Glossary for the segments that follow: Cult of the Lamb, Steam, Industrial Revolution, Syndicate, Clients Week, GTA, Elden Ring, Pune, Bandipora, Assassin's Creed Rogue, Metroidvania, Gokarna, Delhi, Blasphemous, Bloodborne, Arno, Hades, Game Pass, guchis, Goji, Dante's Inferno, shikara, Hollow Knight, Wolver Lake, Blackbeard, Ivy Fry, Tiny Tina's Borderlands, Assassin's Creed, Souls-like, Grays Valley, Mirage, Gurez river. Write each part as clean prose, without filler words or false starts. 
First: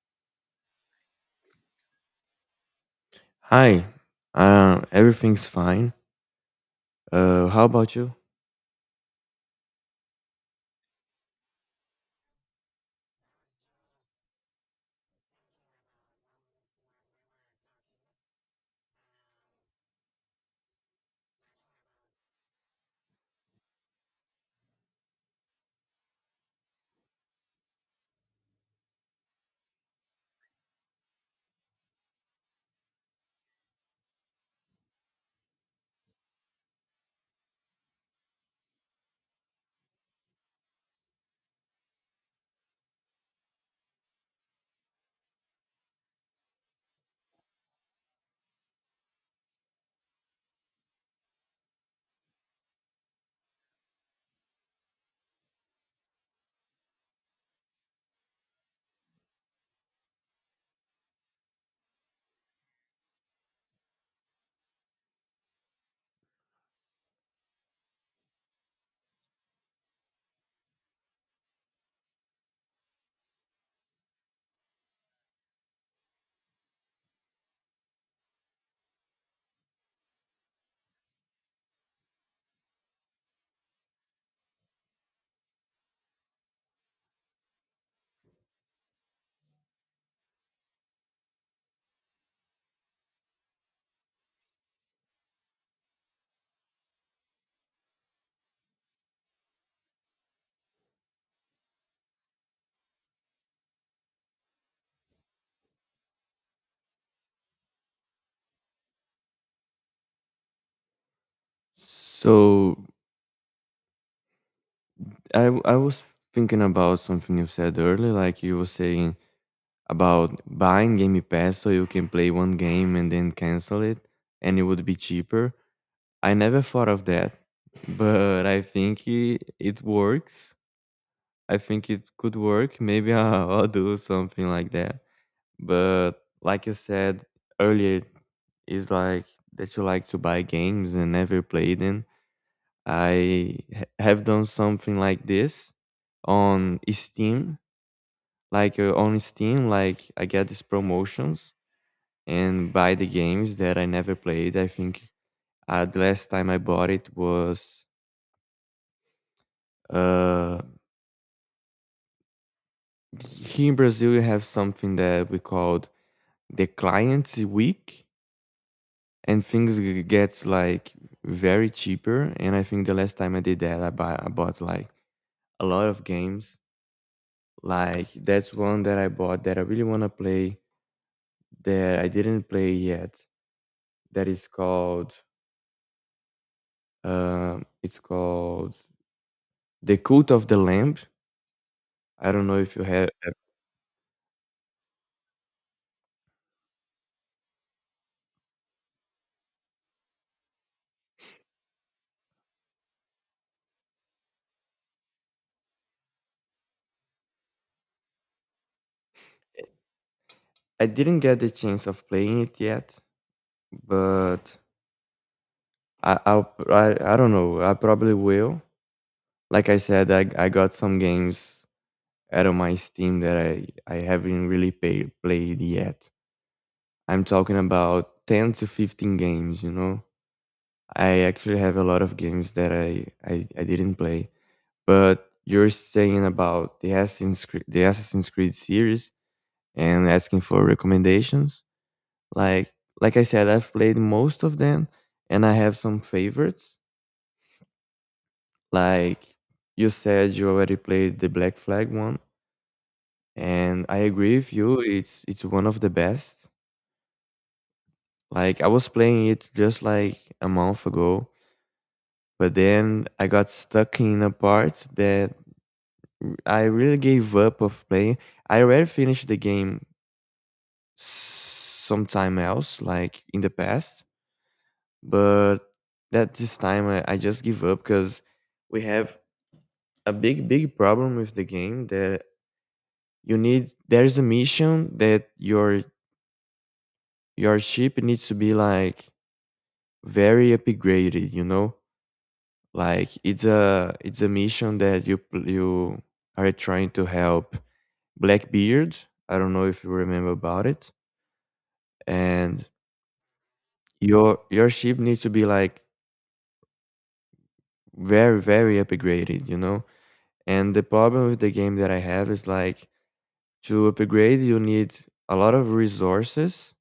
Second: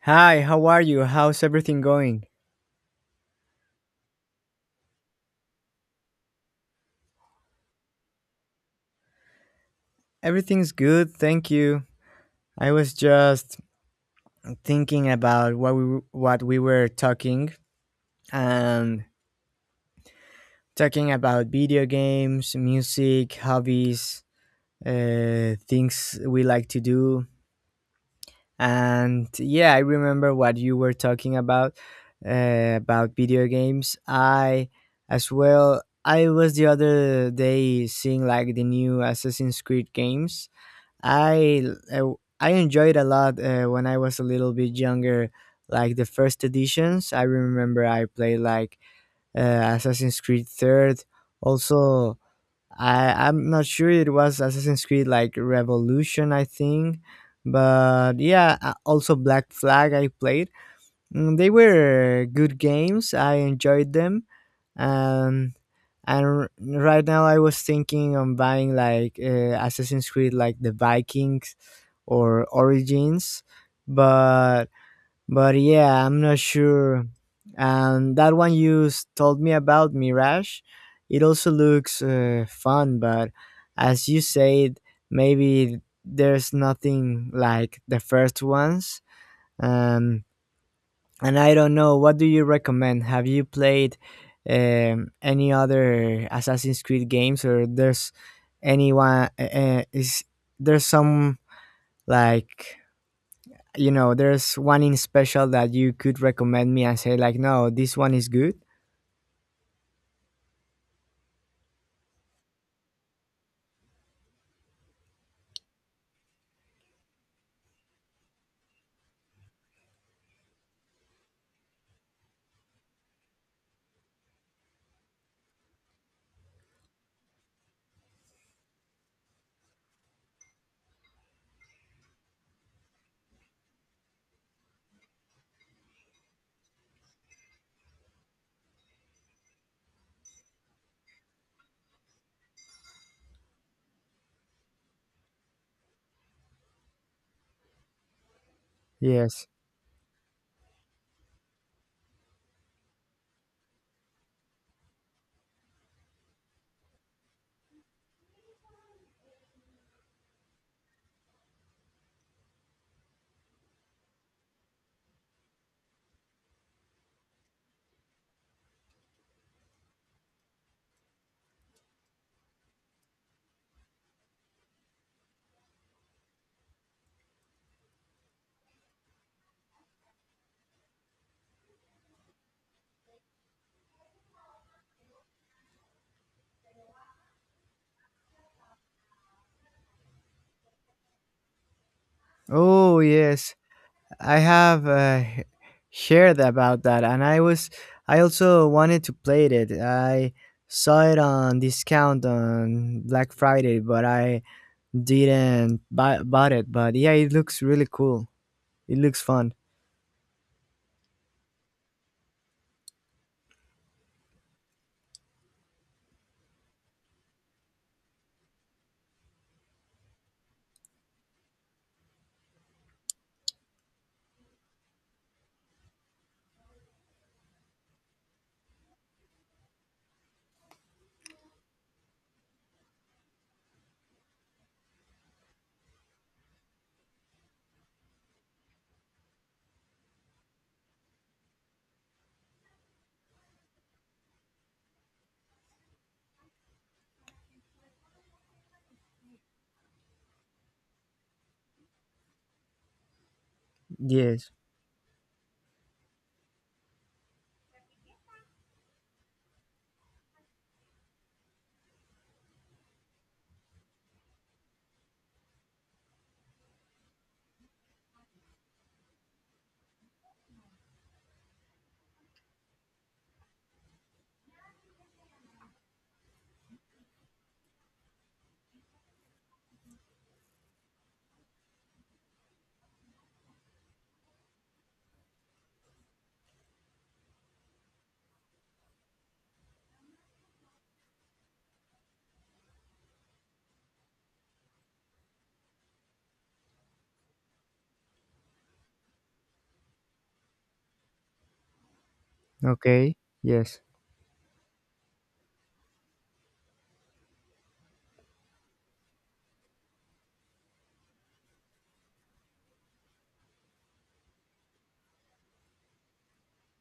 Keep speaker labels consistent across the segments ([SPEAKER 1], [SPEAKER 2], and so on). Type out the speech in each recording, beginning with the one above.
[SPEAKER 1] Hi, how are you? How's everything going?
[SPEAKER 2] Hi, everything's fine. How about you?
[SPEAKER 1] Everything's good, thank you. I was just thinking about what we were talking and talking about video games, music, hobbies, things we like to do. And yeah, I remember what you were talking about video games. I as well. I was the other day seeing like the new Assassin's Creed games. I uh, I enjoyed a lot when I was a little bit younger, like the first editions. I remember I played like Assassin's Creed Third. Also, I'm not sure it was Assassin's Creed like Revolution, I think, but yeah, also Black Flag I played. They were good games. I enjoyed them. Um, and right now I was thinking on buying like Assassin's Creed like the Vikings or Origins, but but yeah, I'm not sure. And that one you told me about, Mirage, it also looks fun, but as you said, maybe there's nothing like the first ones. um and I don't know. What do you recommend? Have you played any other Assassin's Creed games, or there's anyone? Is There's some, like, you know, there's one in special that you could recommend me and say like, no, this one is good.
[SPEAKER 2] So I was thinking about something you said earlier, like you were saying about buying Game Pass so you can play one game and then cancel it, and it would be cheaper. I never thought of that, but I think it works. I think it could work. Maybe I'll do something like that. But like you said earlier, is like that you like to buy games and never play them. I have done something like this on Steam, on
[SPEAKER 1] Yes.
[SPEAKER 2] Steam, like I get these promotions and buy the games that I never played. I think the last time I bought it was uh, here in Brazil. We have something that we called the Clients Week, and things gets like very cheaper. And I think the last time I did that, I bought like a lot of games. Like that's one that I bought that I really want to play, that I didn't play yet, that is called, it's called, The Cult of the Lamb. I don't know if you
[SPEAKER 1] Oh
[SPEAKER 2] have.
[SPEAKER 1] yes, I have heard about that, and I also wanted to play it. I saw it on discount on Black Friday, but I didn't buy bought it, but yeah, it looks really cool. It looks fun.
[SPEAKER 2] I didn't get the chance of playing it yet, but i I'll, I, I don't know, I probably will. Like I said, I got some games out of my Steam that I haven't really played yet. I'm talking about 10 to 15 games, you know? I actually have a lot of games that I didn't play. But you're saying about the the Assassin's Creed series and asking for recommendations. Like, like I said, I've played most of them and I have some favorites. Like you said, you already played the Black Flag one. And I agree
[SPEAKER 1] Yes.
[SPEAKER 2] with you, it's one of the best. Like I was playing it just like a month ago, but then I got stuck in a part that I really gave up of playing. I already finished the game sometime else, like in the past, but that this time I just give up because we have a big, big problem with the game, that you need. There's a mission that your ship needs to be like very upgraded, you know. Like it's a mission that you are trying to help Blackbeard. I don't know if you remember about it. And
[SPEAKER 1] Okay. Yes.
[SPEAKER 2] your ship needs to be like very, very upgraded, you know. And the problem with the game that I have is like, to upgrade you need a lot of resources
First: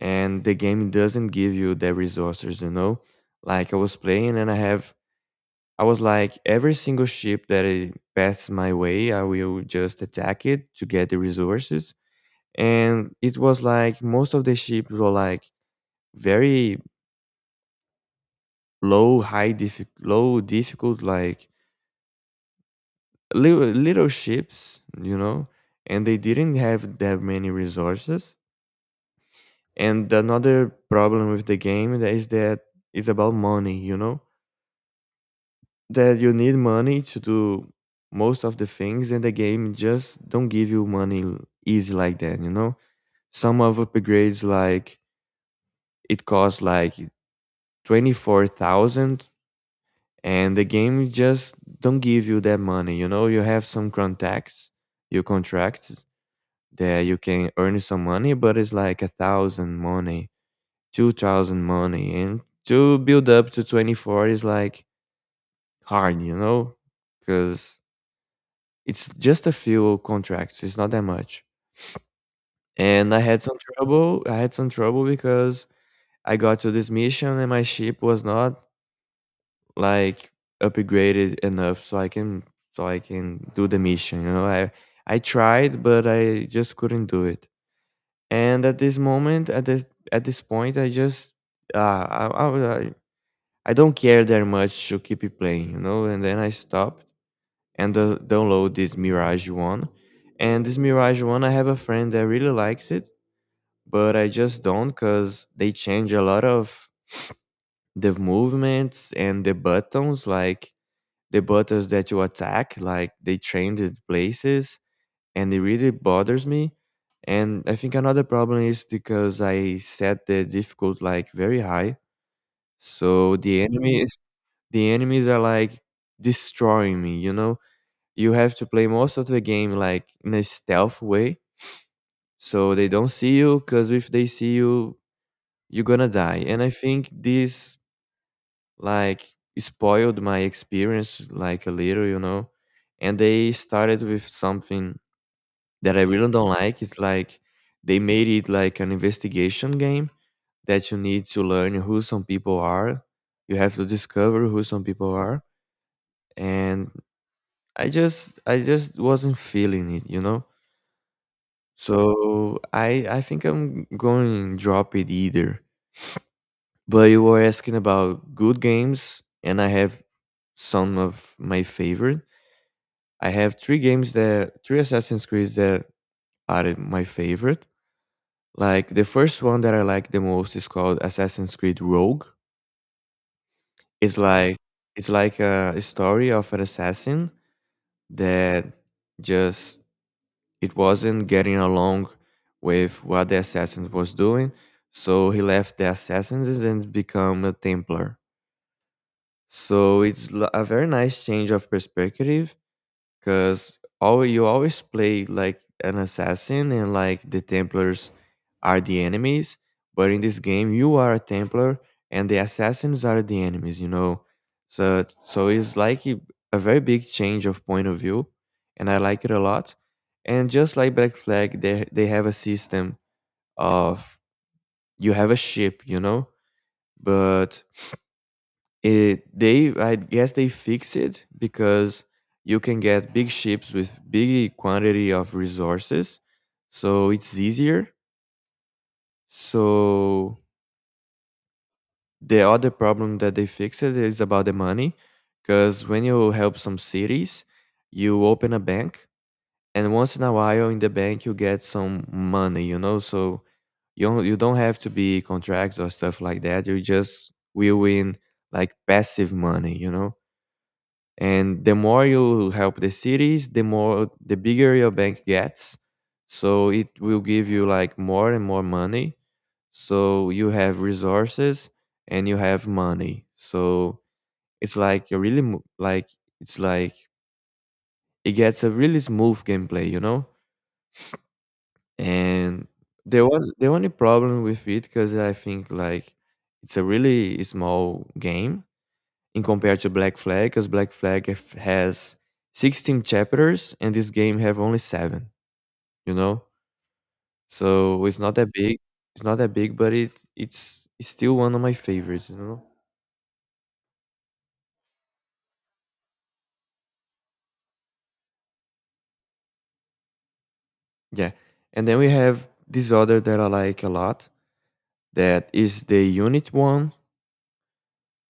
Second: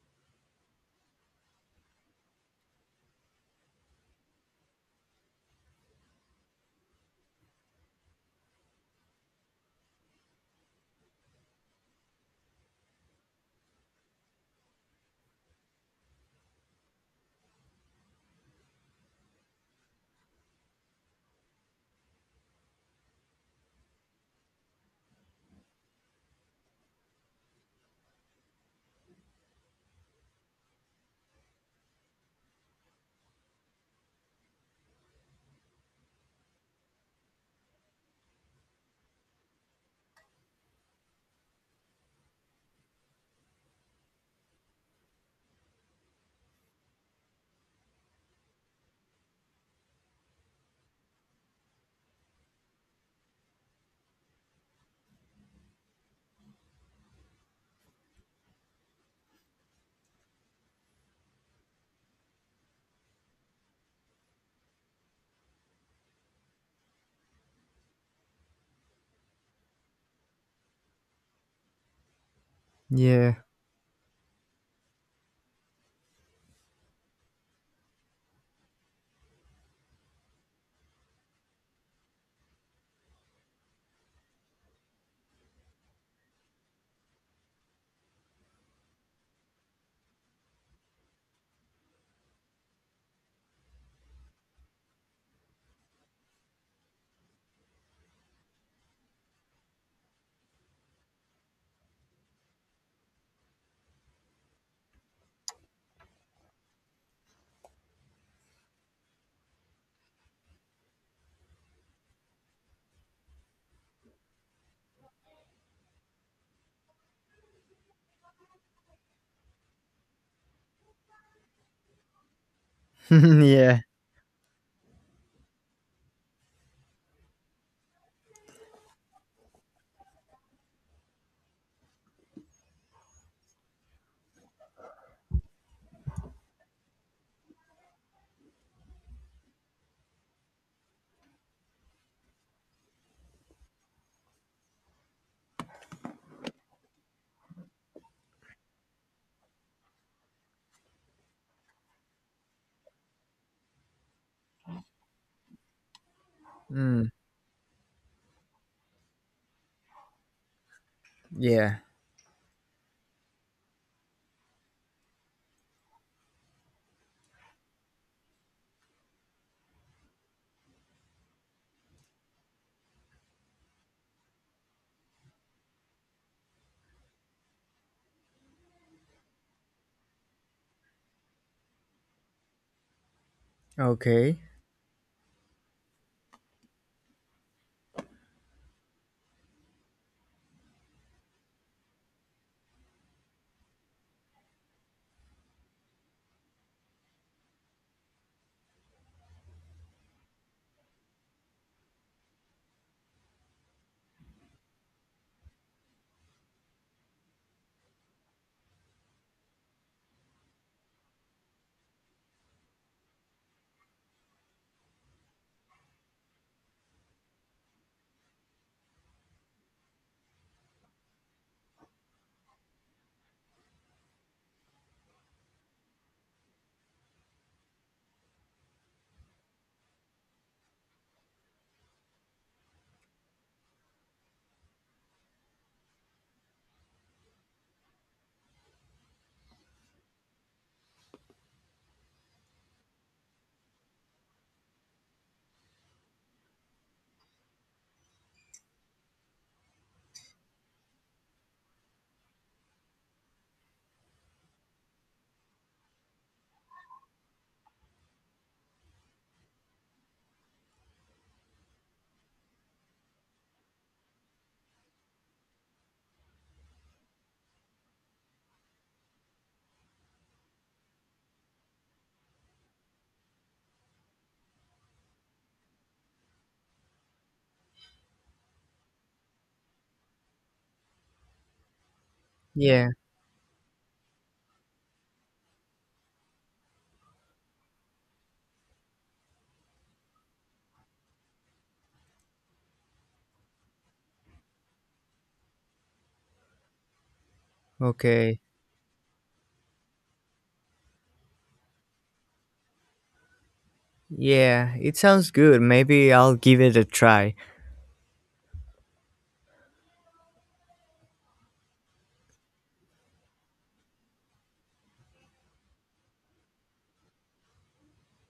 [SPEAKER 2] and the game doesn't give you the resources, you know. Like I was playing and I was like, every single ship that it passes my way, I will just attack it to get the resources. And it was like most of the ships were like very low, high, low, difficult, like little, little ships, you know, and they didn't have that many resources. And another problem with the game that is that it's about money, you know, that you need money to do most of the things, and the game just don't give you money easy like that, you know. Some of upgrades, like, it costs like 24,000, and the game just don't give you that money, you know. You have some contacts you contracts that you can earn some money, but it's like a thousand money, 2,000 money, and to build up to 24 is like hard, you know, because it's just a few contracts, it's not that much. And
[SPEAKER 1] Yeah.
[SPEAKER 2] I had some trouble because I got to this mission and my ship was not, like, upgraded enough so I can, so I can do the mission, you know? I tried, but I just couldn't do it. And at this moment, at this, at this point, I just, uh, I I I I don't care that much to keep it playing, you know? And then I stop and download this Mirage one. And this Mirage one, I have a friend that really likes it, but I just don't, because they change a lot of the movements and the buttons, like the buttons that you attack, like they change the places, and it really bothers me. And I think another problem is because I set the difficult like very high, so
[SPEAKER 1] Yeah.
[SPEAKER 2] the enemies are like destroying me, you know. You have to play most of the game like in a stealth way, so they don't see you, because if they see you, you're gonna die. And I think this, like, spoiled my experience like a little, you know. And they started with something that I really don't like. It's like they made it like an investigation game, that you need to learn who some people are, you have to discover who some people are. And
[SPEAKER 1] Mm.
[SPEAKER 2] I just wasn't feeling it, you know.
[SPEAKER 1] Yeah.
[SPEAKER 2] So I think I'm going to drop it either. But you were asking about good games, and I have some of my favorite. I have three games, that three Assassin's Creeds, that are my favorite. Like the first one that I like the most is called Assassin's Creed Rogue. It's
[SPEAKER 1] Okay.
[SPEAKER 2] like, it's like a story of an assassin that, just, it wasn't getting along with what the assassin was doing, so he left the assassins and become a templar. So it's a very nice change of perspective, because all, you always play like an assassin and like the templars are the enemies, but in this game you are a templar and the assassins are the enemies, you know. So it's like a very big change of point of view, and I like it a lot. And just like Black Flag, they have a system of, you have a ship, you know, but it they I guess they fix it, because you can get big ships with big quantity of resources, so it's easier. So the other problem that they fixed is about the money, because when you help some cities, you open a bank, and once in a while in the bank you get some money, you know. So you don't have to be contracts or stuff like that, you just will win like passive money, you know. And the more you help the cities, the bigger your bank gets, so it will give you like more and more money. So you have resources and you have money, so it's like a really it's like it gets a really smooth gameplay, you know. And
[SPEAKER 1] Yeah.
[SPEAKER 2] the one, the only problem with it, because I think like, it's a really small game in compared to Black Flag, because Black Flag has 16 chapters and this game have only seven, you know? So it's not
[SPEAKER 1] Okay.
[SPEAKER 2] that big. It's not that big, but it's still one of my favorites, you know?
[SPEAKER 1] Yeah. It sounds good. Maybe I'll give it a try.
[SPEAKER 2] Yeah. And then we have this other that I like a lot. That is the unit one.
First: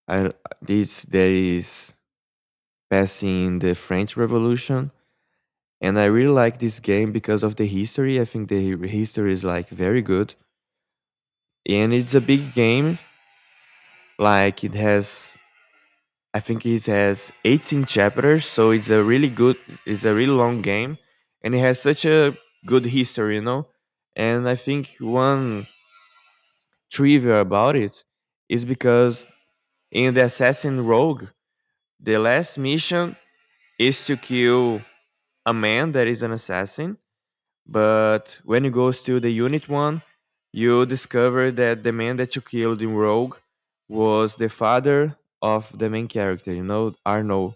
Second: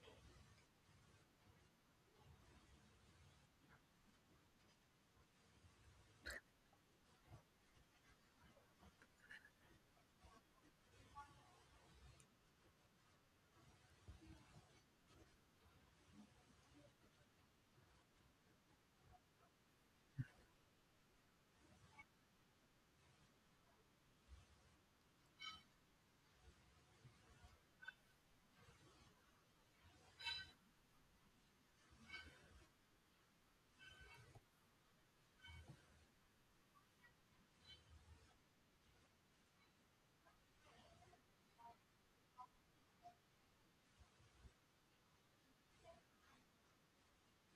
[SPEAKER 2] I, this that is passing the French Revolution. And I really like this game because of the history. I think the history is like very good. And it's a big game. Like it has, I think it has 18 chapters, so it's a really good, it's a really long game, and it has such a good history, you know. And I think one trivia about it is because in the Assassin Rogue, the last mission is to kill a man that is an assassin. But when it goes to the unit one, you discover that the man that you killed in Rogue was the father of the main character, you know, Arno,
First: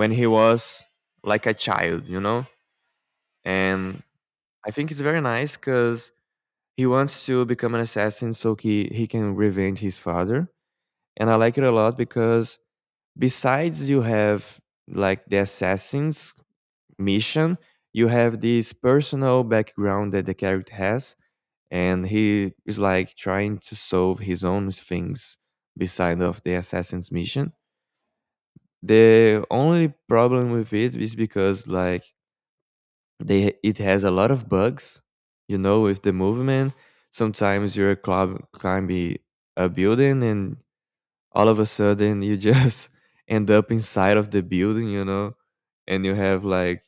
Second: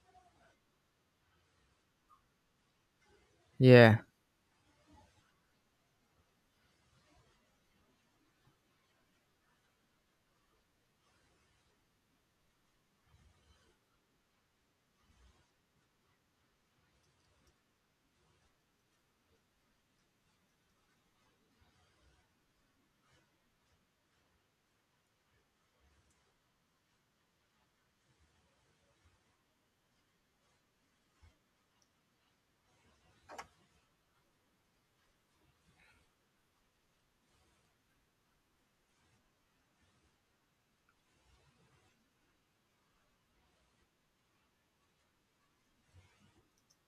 [SPEAKER 2] when he was like a child, you know? And
[SPEAKER 1] Yeah.
[SPEAKER 2] I think it's very nice because he wants to become an assassin so he can revenge his father. And I like it a lot because besides you have like the assassin's mission, you have this personal background that the character has, and he is like trying to solve his own things beside of the assassin's mission. The only problem with it is because like, they, it has a lot of bugs, you know, with the movement. Sometimes you're club climbing a building and all of a sudden you just end up inside of the building, you know, and you have like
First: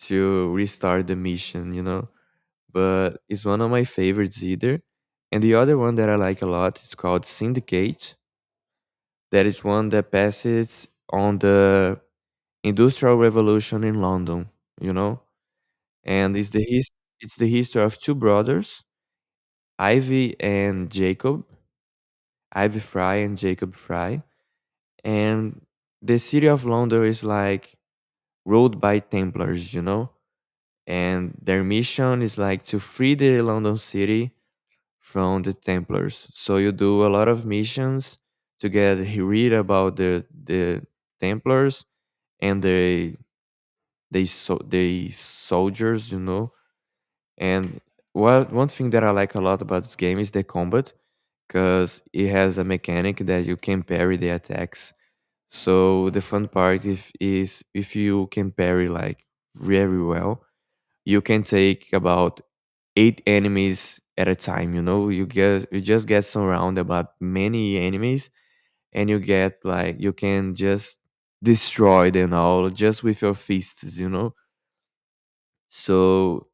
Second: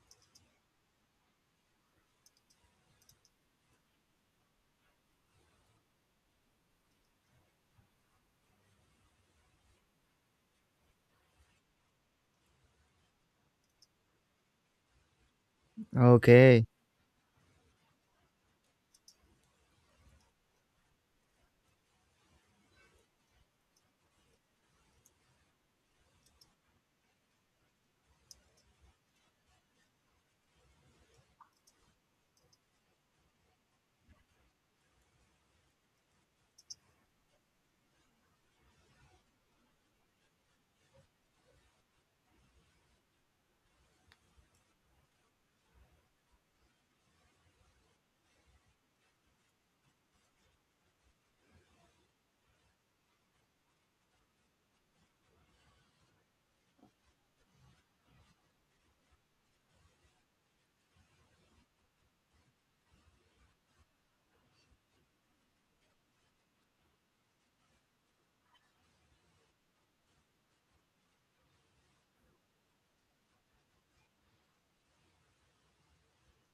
[SPEAKER 2] to restart the mission, you know. But it's one of my favorites either. And the other one that I like a lot is called Syndicate. That is one that passes on the Industrial Revolution in London, you know? And it's the
[SPEAKER 1] Okay.
[SPEAKER 2] his, it's the history of two brothers, Ivy and Jacob, Ivy Fry and Jacob Fry. And the city of London is like ruled by Templars, you know? And their mission is like to free the London city from the Templars. So you do a lot of missions to get he read about the Templars and they soldiers, you know. And what one thing that I like a lot about this game is the combat because it has a mechanic that you can parry the attacks. So the fun part if, is if you can parry like very well, you can take about eight enemies at a time, you know, you just get surrounded about many enemies, and you get like you can just destroy them all just with your fists, you know. So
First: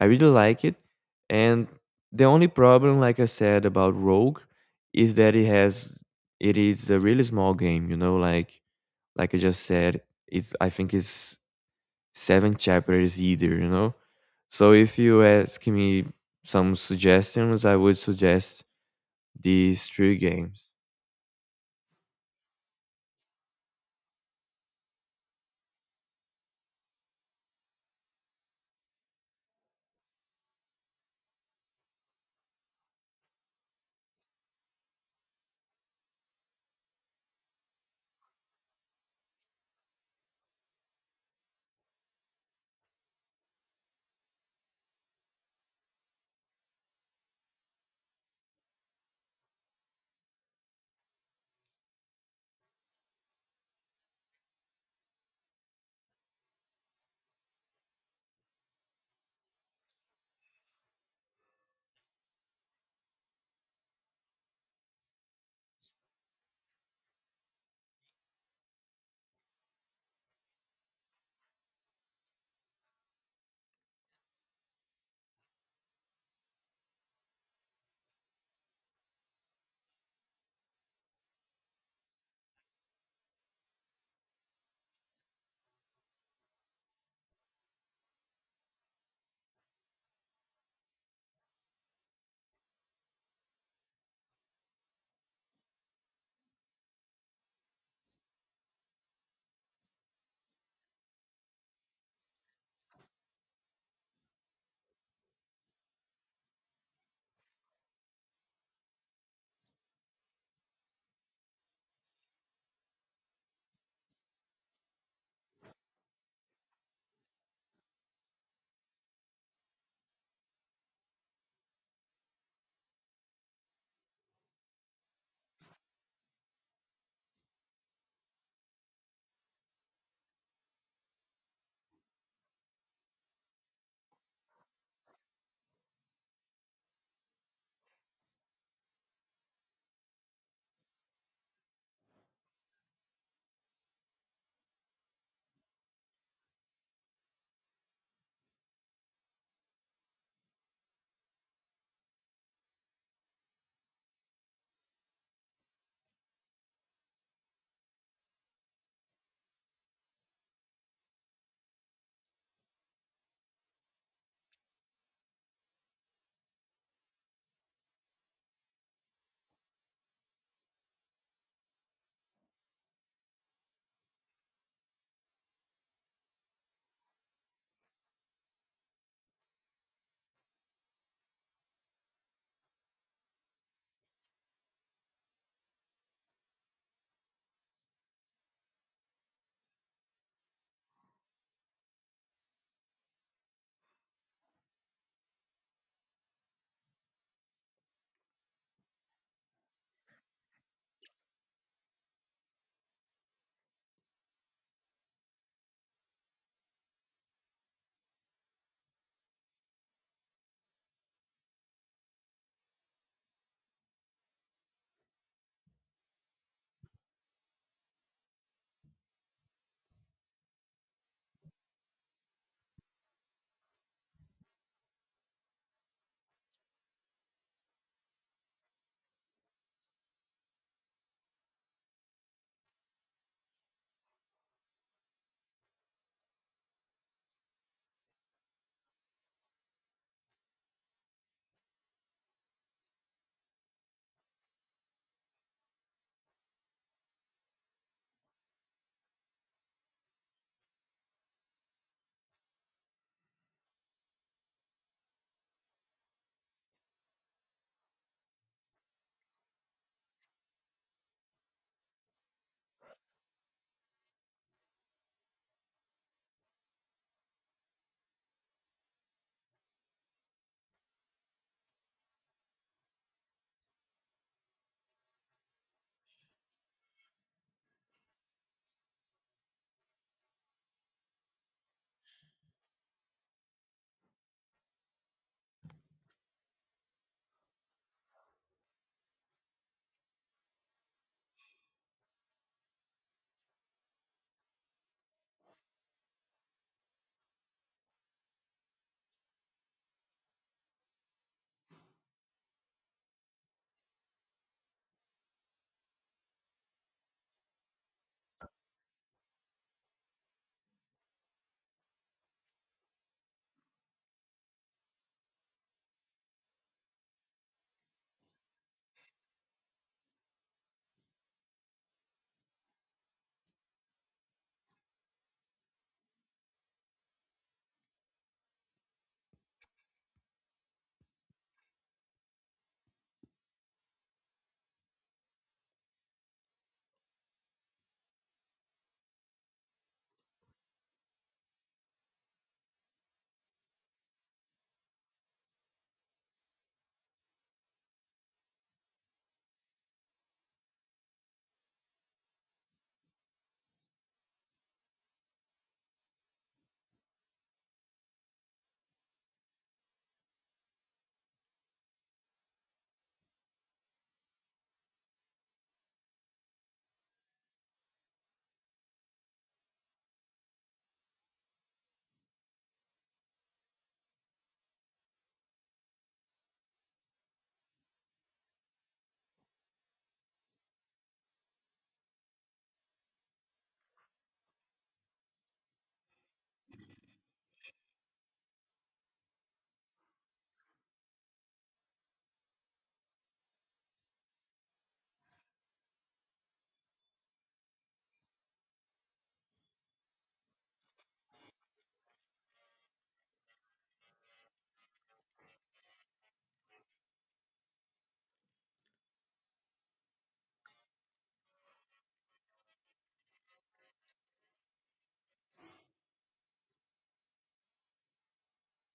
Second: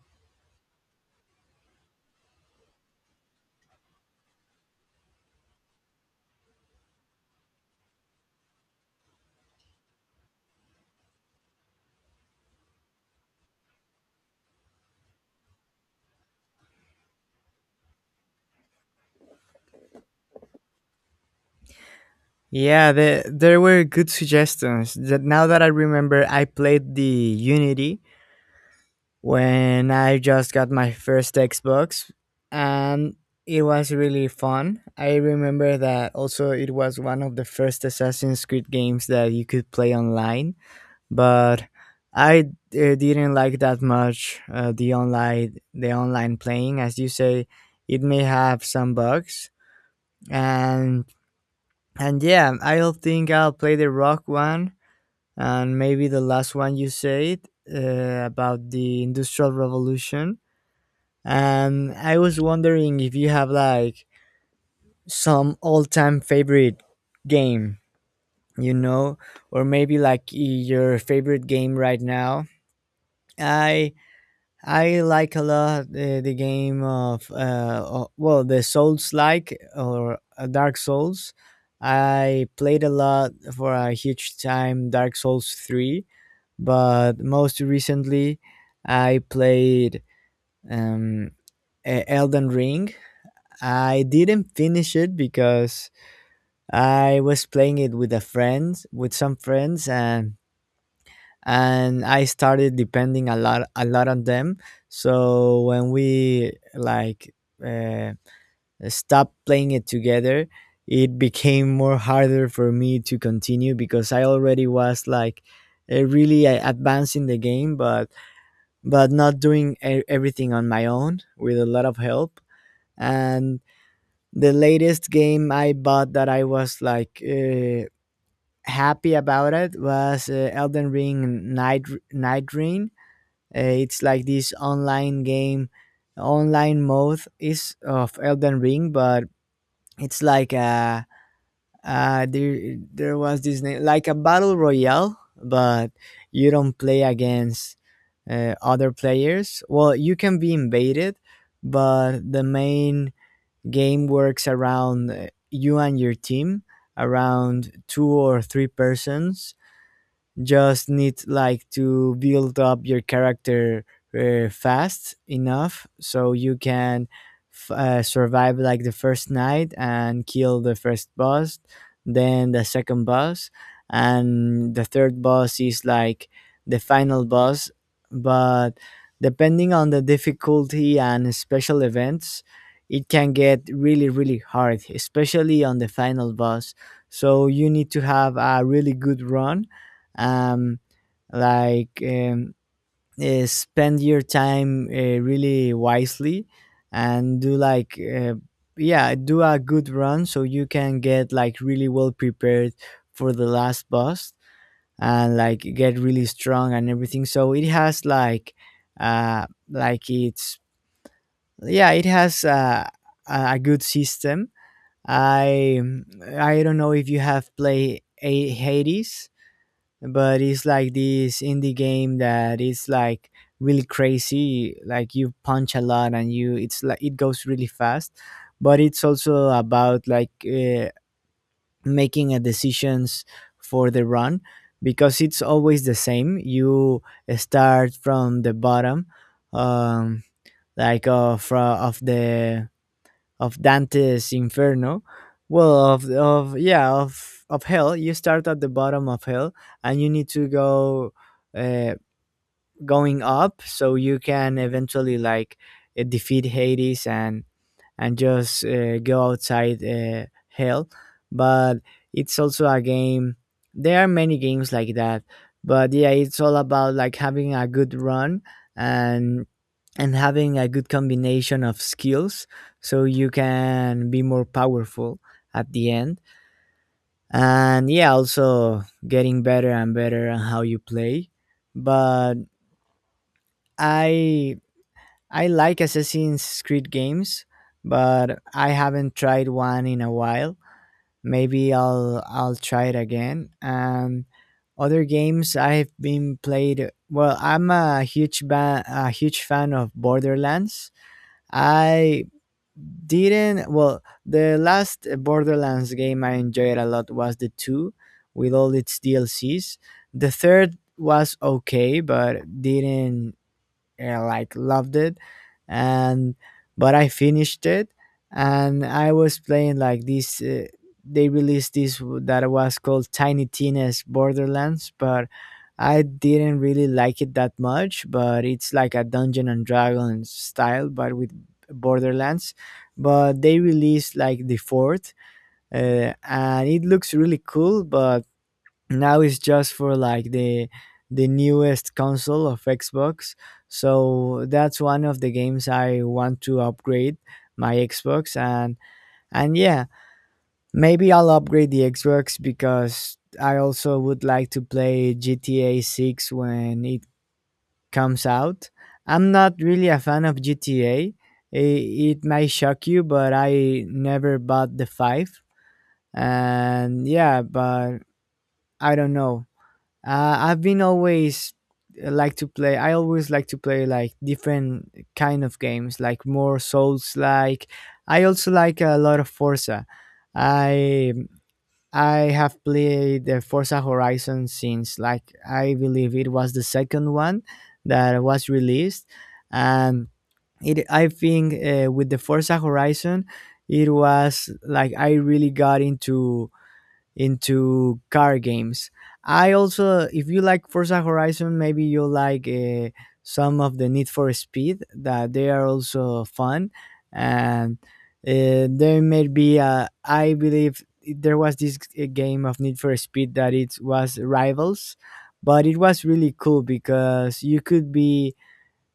[SPEAKER 2] I really like it. And the only problem, like I said about Rogue, is that it is a really small game, you know, like I just said, it's I think it's seven chapters either, you know? So if you ask me some suggestions, I would suggest these three games.
[SPEAKER 1] Yeah, there were good suggestions. That Now that I remember, I played the Unity when I just got my first Xbox, and it was really fun. I remember that also it was one of the first Assassin's Creed games that you could play online, but I didn't like that much the online playing. As you say, it may have some bugs, and and yeah, I'll think I'll play the Rock one, and maybe the last one you said about the Industrial Revolution. And I was wondering if you have like some all-time favorite game, you know, or maybe like your favorite game right now. I I like a lot the game of well, the Souls like, or Dark Souls. I played a lot for a huge time Dark Souls 3, but most recently I played um Elden Ring. I didn't finish it because I was playing it with some friends, and I started depending a lot on them. So when we like uh, stopped playing it together, it became more harder for me to continue because I already was like really advancing the game, but not doing everything on my own with a lot of help. And the latest game I bought that I was like happy about it was Elden Ring Night Ring. It's like this online game, online mode is of Elden Ring, but it's like a there there was this name like a battle royale, but you don't play against other players. Well, you can be invaded, but the main game works around you and your team, around two or three persons, just need like to build up your character fast enough so you can survive like the first night and kill the first boss, then the second boss, and the third boss is like the final boss. But depending on the difficulty and special events, it can get really, really hard, especially on the final boss. So you need to have a really good run, um, like spend your time really wisely, and do like yeah, do a good run so you can get like really well prepared for the last boss, and like get really strong and everything, so it has like it's yeah, it has a good system. I i don't know if you have played Hades, but it's like this indie game that is like really crazy, like you punch a lot, and you it's like it goes really fast, but it's also about like making a decisions for the run, because it's always the same. You start from the bottom, um like from of the of Dante's Inferno, well, of yeah, of hell. You start at the bottom of hell, and you need to go uh, going up, so you can eventually like defeat Hades, and just go outside hell. But it's also a game. There are many games like that, but yeah, it's all about like having a good run, and having a good combination of skills so you can be more powerful at the end, and yeah, also getting better and better on how you play. But i I like Assassin's Creed games, but I haven't tried one in a while. Maybe I'll try it again. And other games I've been played. Well, I'm a huge fan of Borderlands. I didn't. Well, the last Borderlands game I enjoyed a lot was the two, with all its DLCs. The third was okay, but didn't like loved it, and but I finished it. And I was playing like this, they released this that was called Tiny Tina's Borderlands, but I didn't really like it that much, but it's like a dungeon and dragon style, but with Borderlands. But they released like the fourth, and it looks really cool, but now it's just for like the newest console of Xbox. So that's one of the games I want to upgrade my Xbox, and yeah, maybe I'll upgrade the Xbox because I also would like to play GTA 6 when it comes out. I'm not really a fan of GTA. It may shock you, but I never bought the 5, and yeah, but I don't know. I've been always like to play. I always like to play like different kind of games, like more Souls like. I also like a lot of Forza. I I have played the Forza Horizon since like I believe it was the second one that was released, and it I think with the Forza Horizon, it was like I really got into car games. I also, if you like Forza Horizon, maybe you like some of the Need for Speed that they are also fun, and there may be a. I believe there was this game of Need for Speed that it was Rivals, but it was really cool because you could be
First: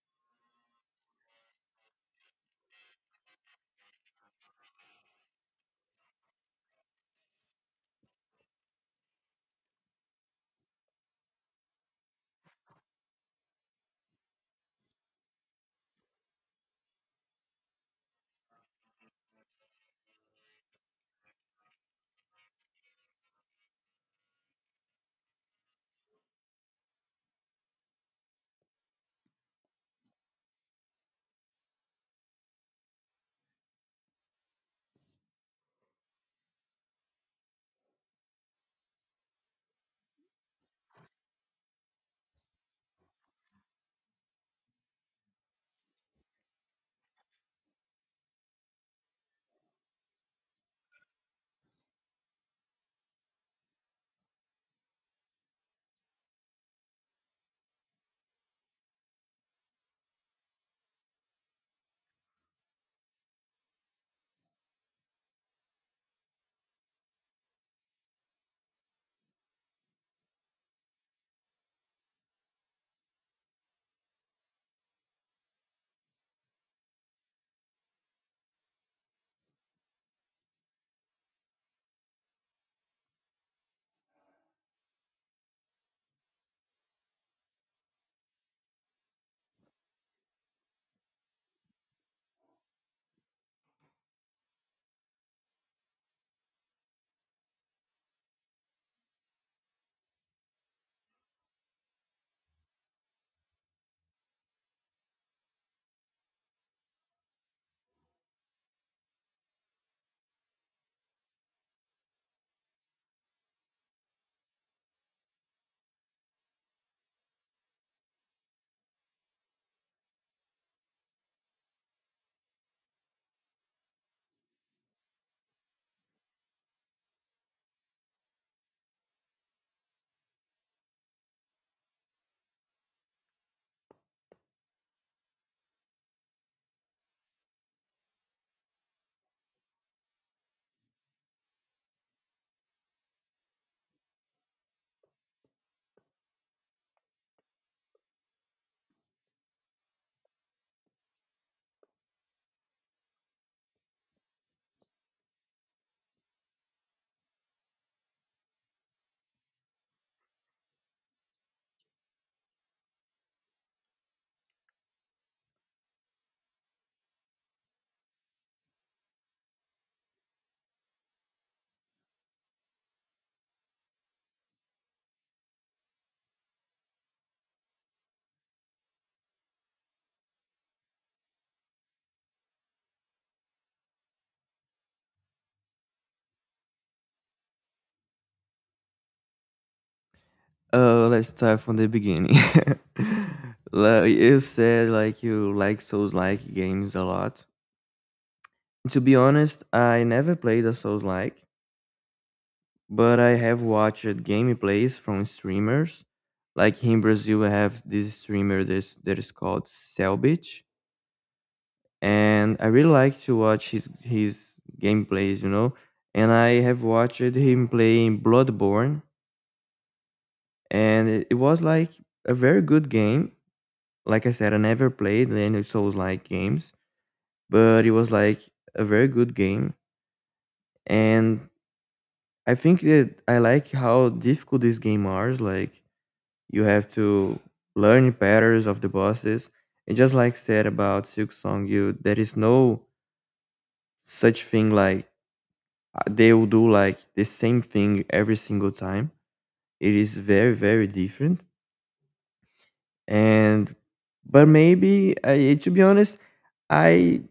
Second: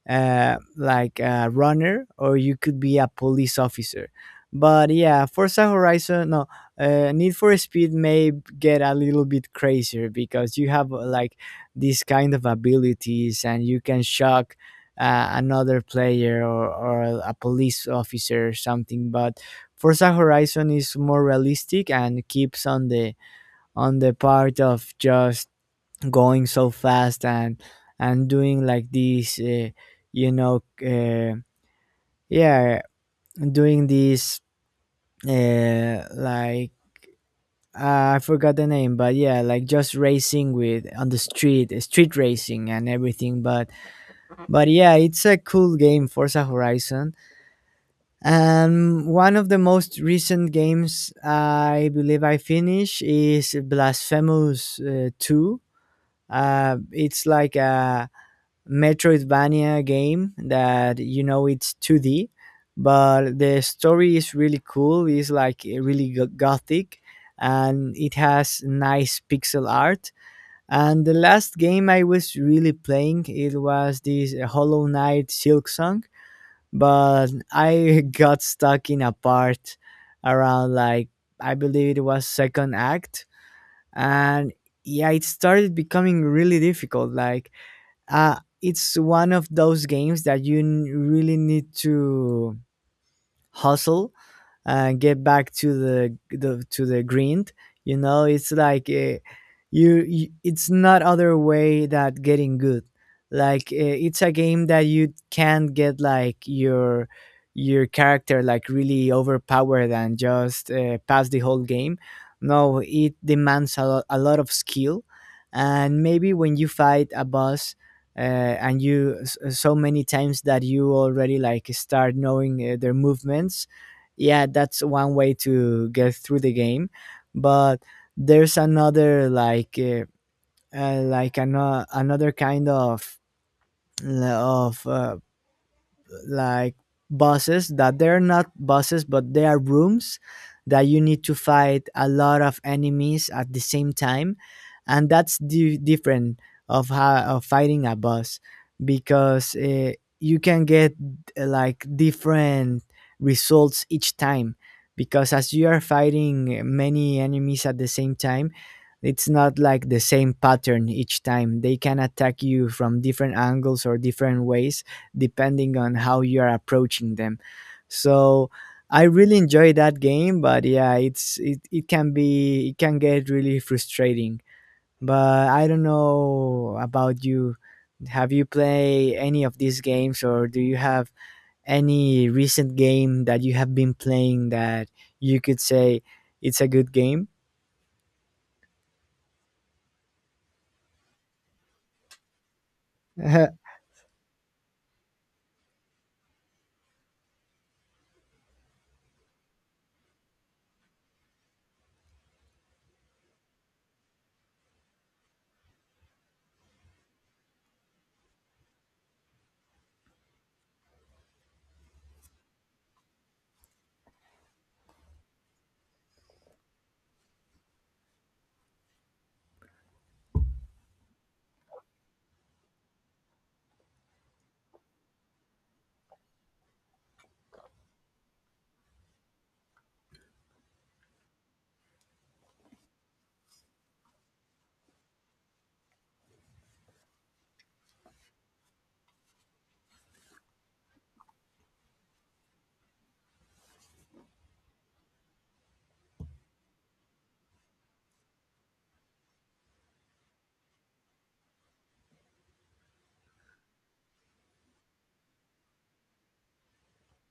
[SPEAKER 1] like a runner, or you could be a police officer. But yeah, Forza Horizon, no, Need for Speed may get a little bit crazier because you have like these kind of abilities, and you can shock another player, or a police officer, or something. But Forza Horizon is more realistic and keeps on the part of just going so fast, and doing like these you know uh, yeah, doing these like I forgot the name, but yeah, like just racing with on the street, street racing and everything, but yeah, it's a cool game, Forza Horizon. And one of the most recent games I believe I finished is Blasphemous 2, it's like a Metroidvania game, that you know, it's 2D, but the story is really cool. It's like really gothic, and it has nice pixel art. And the last game I was really playing, it was this Hollow Knight Silk Song, but I got stuck in a part, around like I believe it was second act, and yeah, it started becoming really difficult. Like it's one of those games that you really need to hustle and get back to the grind. You know, it's like you, you. It's not other way that getting good. Like it's a game that you can't get like your character like really overpowered and just pass the whole game. No, it demands a lot of skill, and maybe when you fight a boss, and you so many times that you already like start knowing their movements, yeah, that's one way to get through the game. But there's another, like another kind of of uh, like bosses, that they're not bosses, but they are rooms, that you need to fight a lot of enemies at the same time. And that's different of how of fighting a boss, because you can get like different results each time, because as you are fighting many enemies at the same time, it's not like the same pattern each time, they can attack you from different angles or different ways depending on how you are approaching them. So I really enjoy that game, but yeah, it's it, it can be it can get really frustrating. But I don't know about you. Have you played any of these games, or do you have any recent game that you have been playing that you could say it's a good game?
[SPEAKER 2] Let's start from the beginning. Like, you said like you like Souls-like games a lot. To be honest, I never played a Souls-like, but I have watched gameplays from streamers. Like in Brazil, we have this streamer that is called Selbit. And I really like to watch his gameplays, you know. And I have watched him playing Bloodborne, and it was like a very good game. Like I said, I never played any Souls like games, but it was like a very good game. And I think that I like how difficult these game are. Like you have to learn patterns of the bosses. And just like said about Silk Song, you there is no such thing like they'll do like the same thing every single time. It is very, very different. And but maybe I, to be honest, I,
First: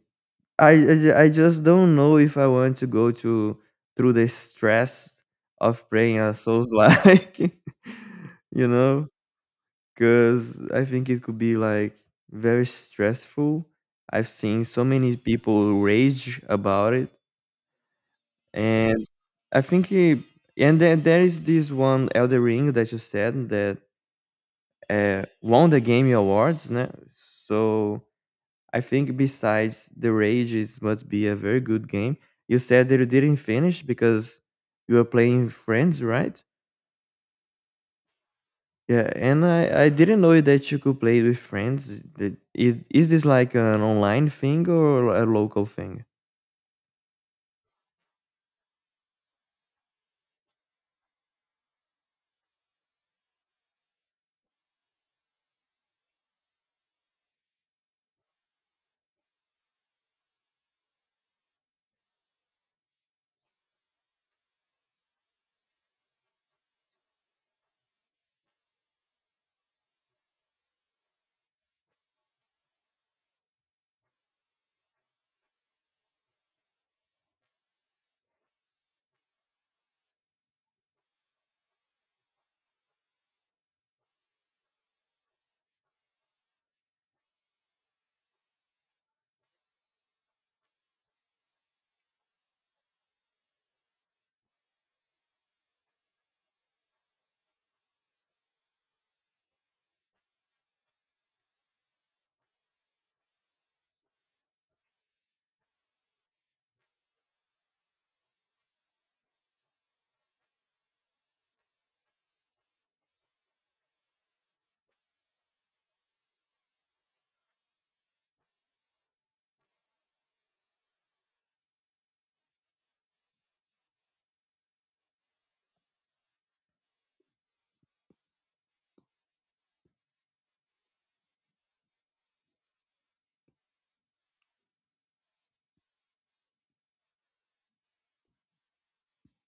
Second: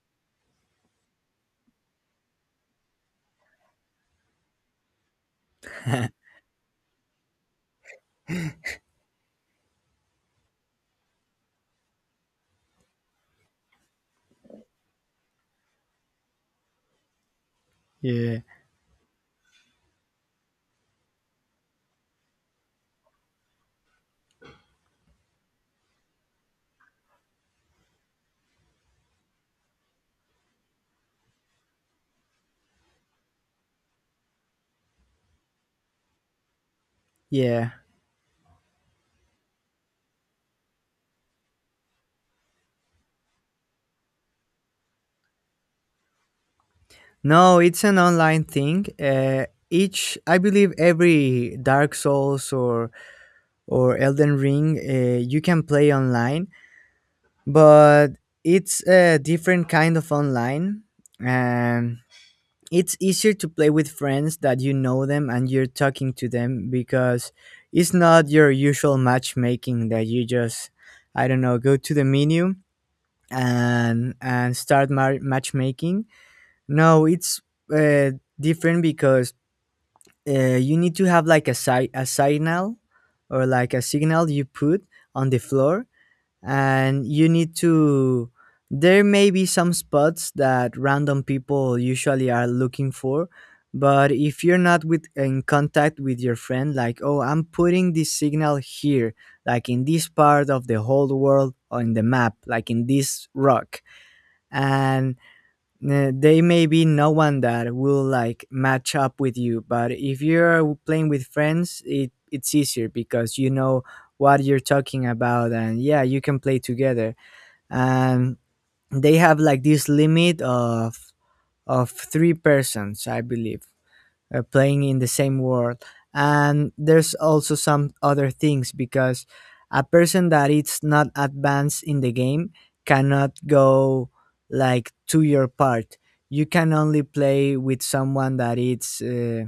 [SPEAKER 2] I just don't know if I want to go to through the stress of praying a souls like, you know, because I think it could be like very stressful. I've seen so many people rage about it.
[SPEAKER 1] Yeah.
[SPEAKER 2] And I think and then there is this one Elder Ring that you said that won the Game Awards, né? So I think besides the Rage, it must be a very good game. You said that you didn't finish because you were playing friends, right?
[SPEAKER 1] Yeah.
[SPEAKER 2] Yeah, and I didn't know that you could play with friends. Is is this like an online thing or a local thing?
[SPEAKER 1] No, it's an online thing. Each I believe every Dark Souls or Elden Ring, you can play online, but it's a different kind of online. Um, it's easier to play with friends that you know them, and you're talking to them, because it's not your usual matchmaking that you just, I don't know, go to the menu and start matchmaking. No, it's uh, different, because you need to have like a signal, or like a signal you put on the floor, and you need to there may be some spots that random people usually are looking for, but if you're not with in contact with your friend, like, oh, I'm putting this signal here, like in this part of the whole world on the map, like in this rock, and they may be no one that will like match up with you. But if you're playing with friends, it's easier, because you know what you're talking about, and yeah, you can play together. And they have like this limit of three persons, I believe, playing in the same world. And there's also some other things, because a person that is not advanced in the game cannot go like to your part. You can only play with someone that is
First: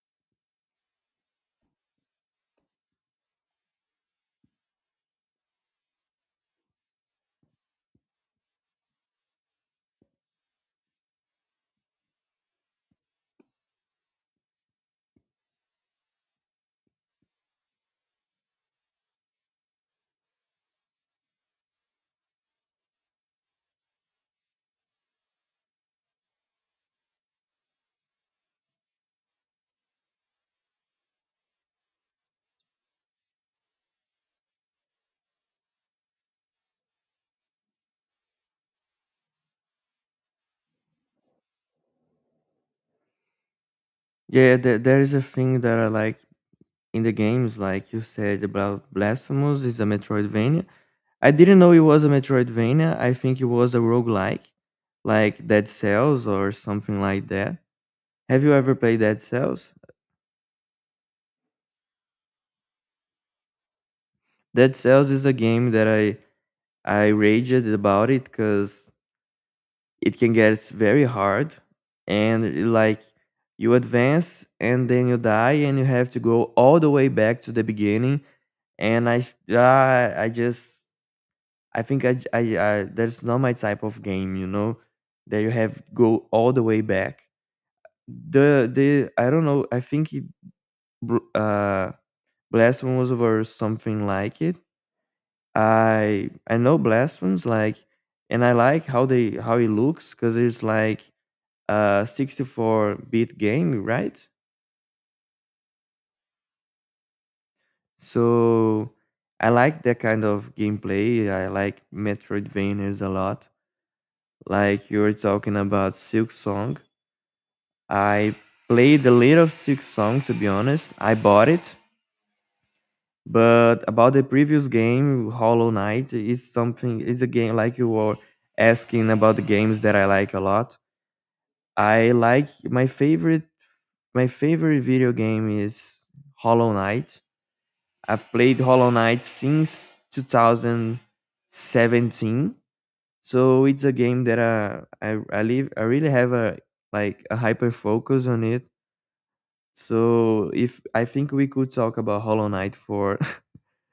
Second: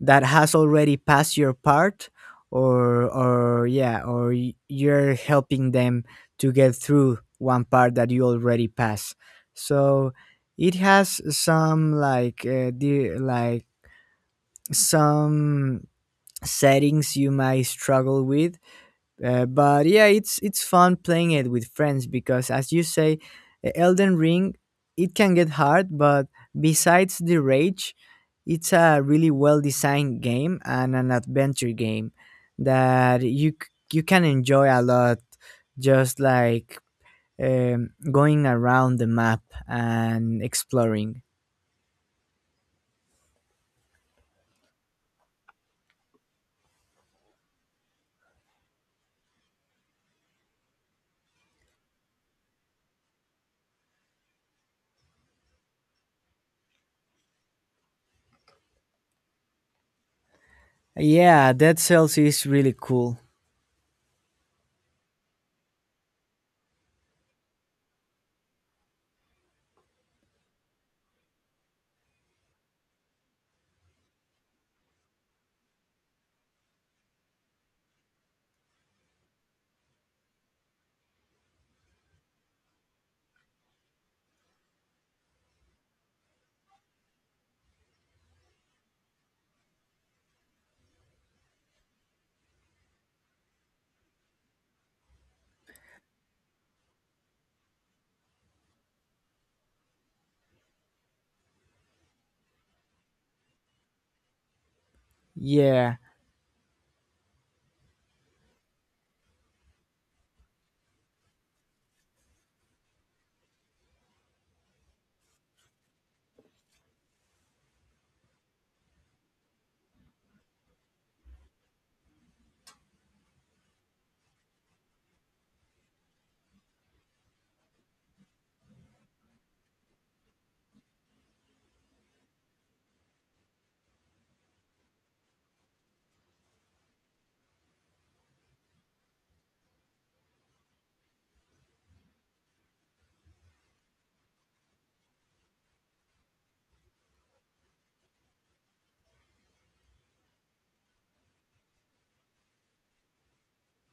[SPEAKER 1] that has already passed your part, or yeah, or you're helping them to get through one part that you already pass. So it has some like the like some settings you might struggle with, but yeah, it's fun playing it with friends because, as you say, Elden Ring, it can get hard, but besides the rage, it's a really well designed game, and an adventure game that you you can enjoy a lot, just like going around the map and exploring.
[SPEAKER 2] Yeah, there is a thing that I like in the games, like you said about Blasphemous is a Metroidvania. I didn't know it was a Metroidvania. I think it was a roguelike, like Dead Cells or something like that. Have you ever played Dead Cells?
[SPEAKER 1] Yeah, Dead Cells is really cool.
[SPEAKER 2] Dead Cells is a game that I raged about, it because it can get very hard, and it, like, you advance and then you die and you have to go all the way back to the beginning. And I just I think I, j- I- that's not my type of game, you know, that you have go all the way back. The I don't know. I think br- uh, Blasphemous or something like it. I know Blasphemous like, and I like how it looks because it's like a 64 bit game, right?
[SPEAKER 1] Yeah.
[SPEAKER 2] So I like that kind of gameplay. I like Metroidvanias a lot. Like you were talking about Silk Song. I played a little six song to be honest. I bought it, but about the previous game, Hollow Knight is something. It's a game, like you were asking about the games that I like a lot. I like my favorite. My favorite video game is Hollow Knight. I've played Hollow Knight since 2017, so it's a game that I really have a like a hyper focus on it. So if I think we could talk about Hollow Knight for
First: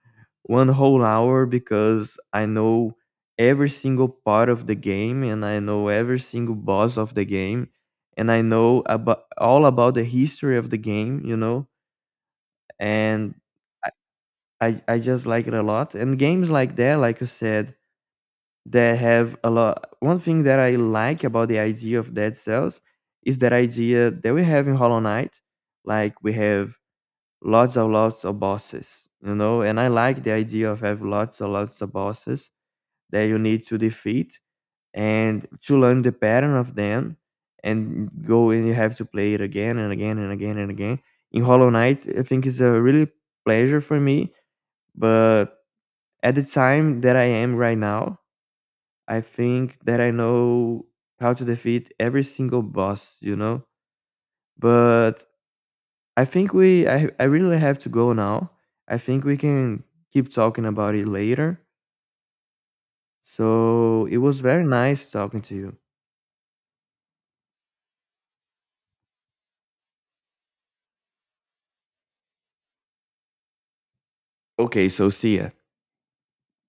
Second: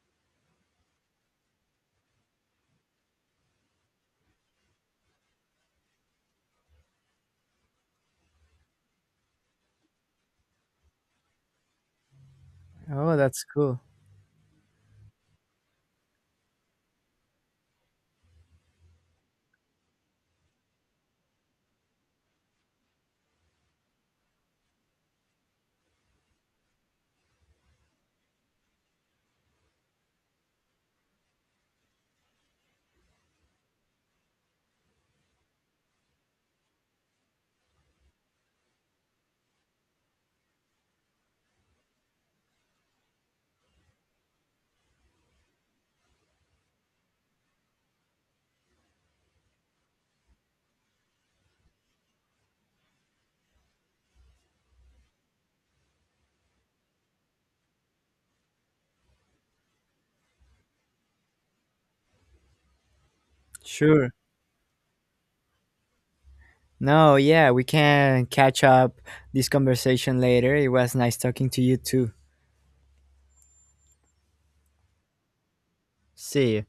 [SPEAKER 2] one whole hour because I know every single part of the game and I know every single boss of the game and I know about all about the history of the game, you know.
[SPEAKER 1] Oh,
[SPEAKER 2] And
[SPEAKER 1] that's cool.
[SPEAKER 2] I, I just like it a lot. And games like that, like you said, they have a lot. One thing that I like about the idea of Dead Cells is that idea that we have in Hollow Knight. Like we have lots of lots of bosses, you know, and I like the idea of have lots of bosses that you need to defeat and to learn the pattern of them and go and you have to play it again and again and again and again. In Hollow Knight, I think it's a really pleasure for me, but at the time that I am right now, I think that I know how to defeat every single boss, you know? But I think we I really have to go now. I think we can keep talking about it later. So
[SPEAKER 1] Sure.
[SPEAKER 2] it was very nice talking to you.
[SPEAKER 1] No, yeah, we can catch up this conversation later. It was nice talking to you too.
[SPEAKER 2] Okay, so see ya.
[SPEAKER 1] See you.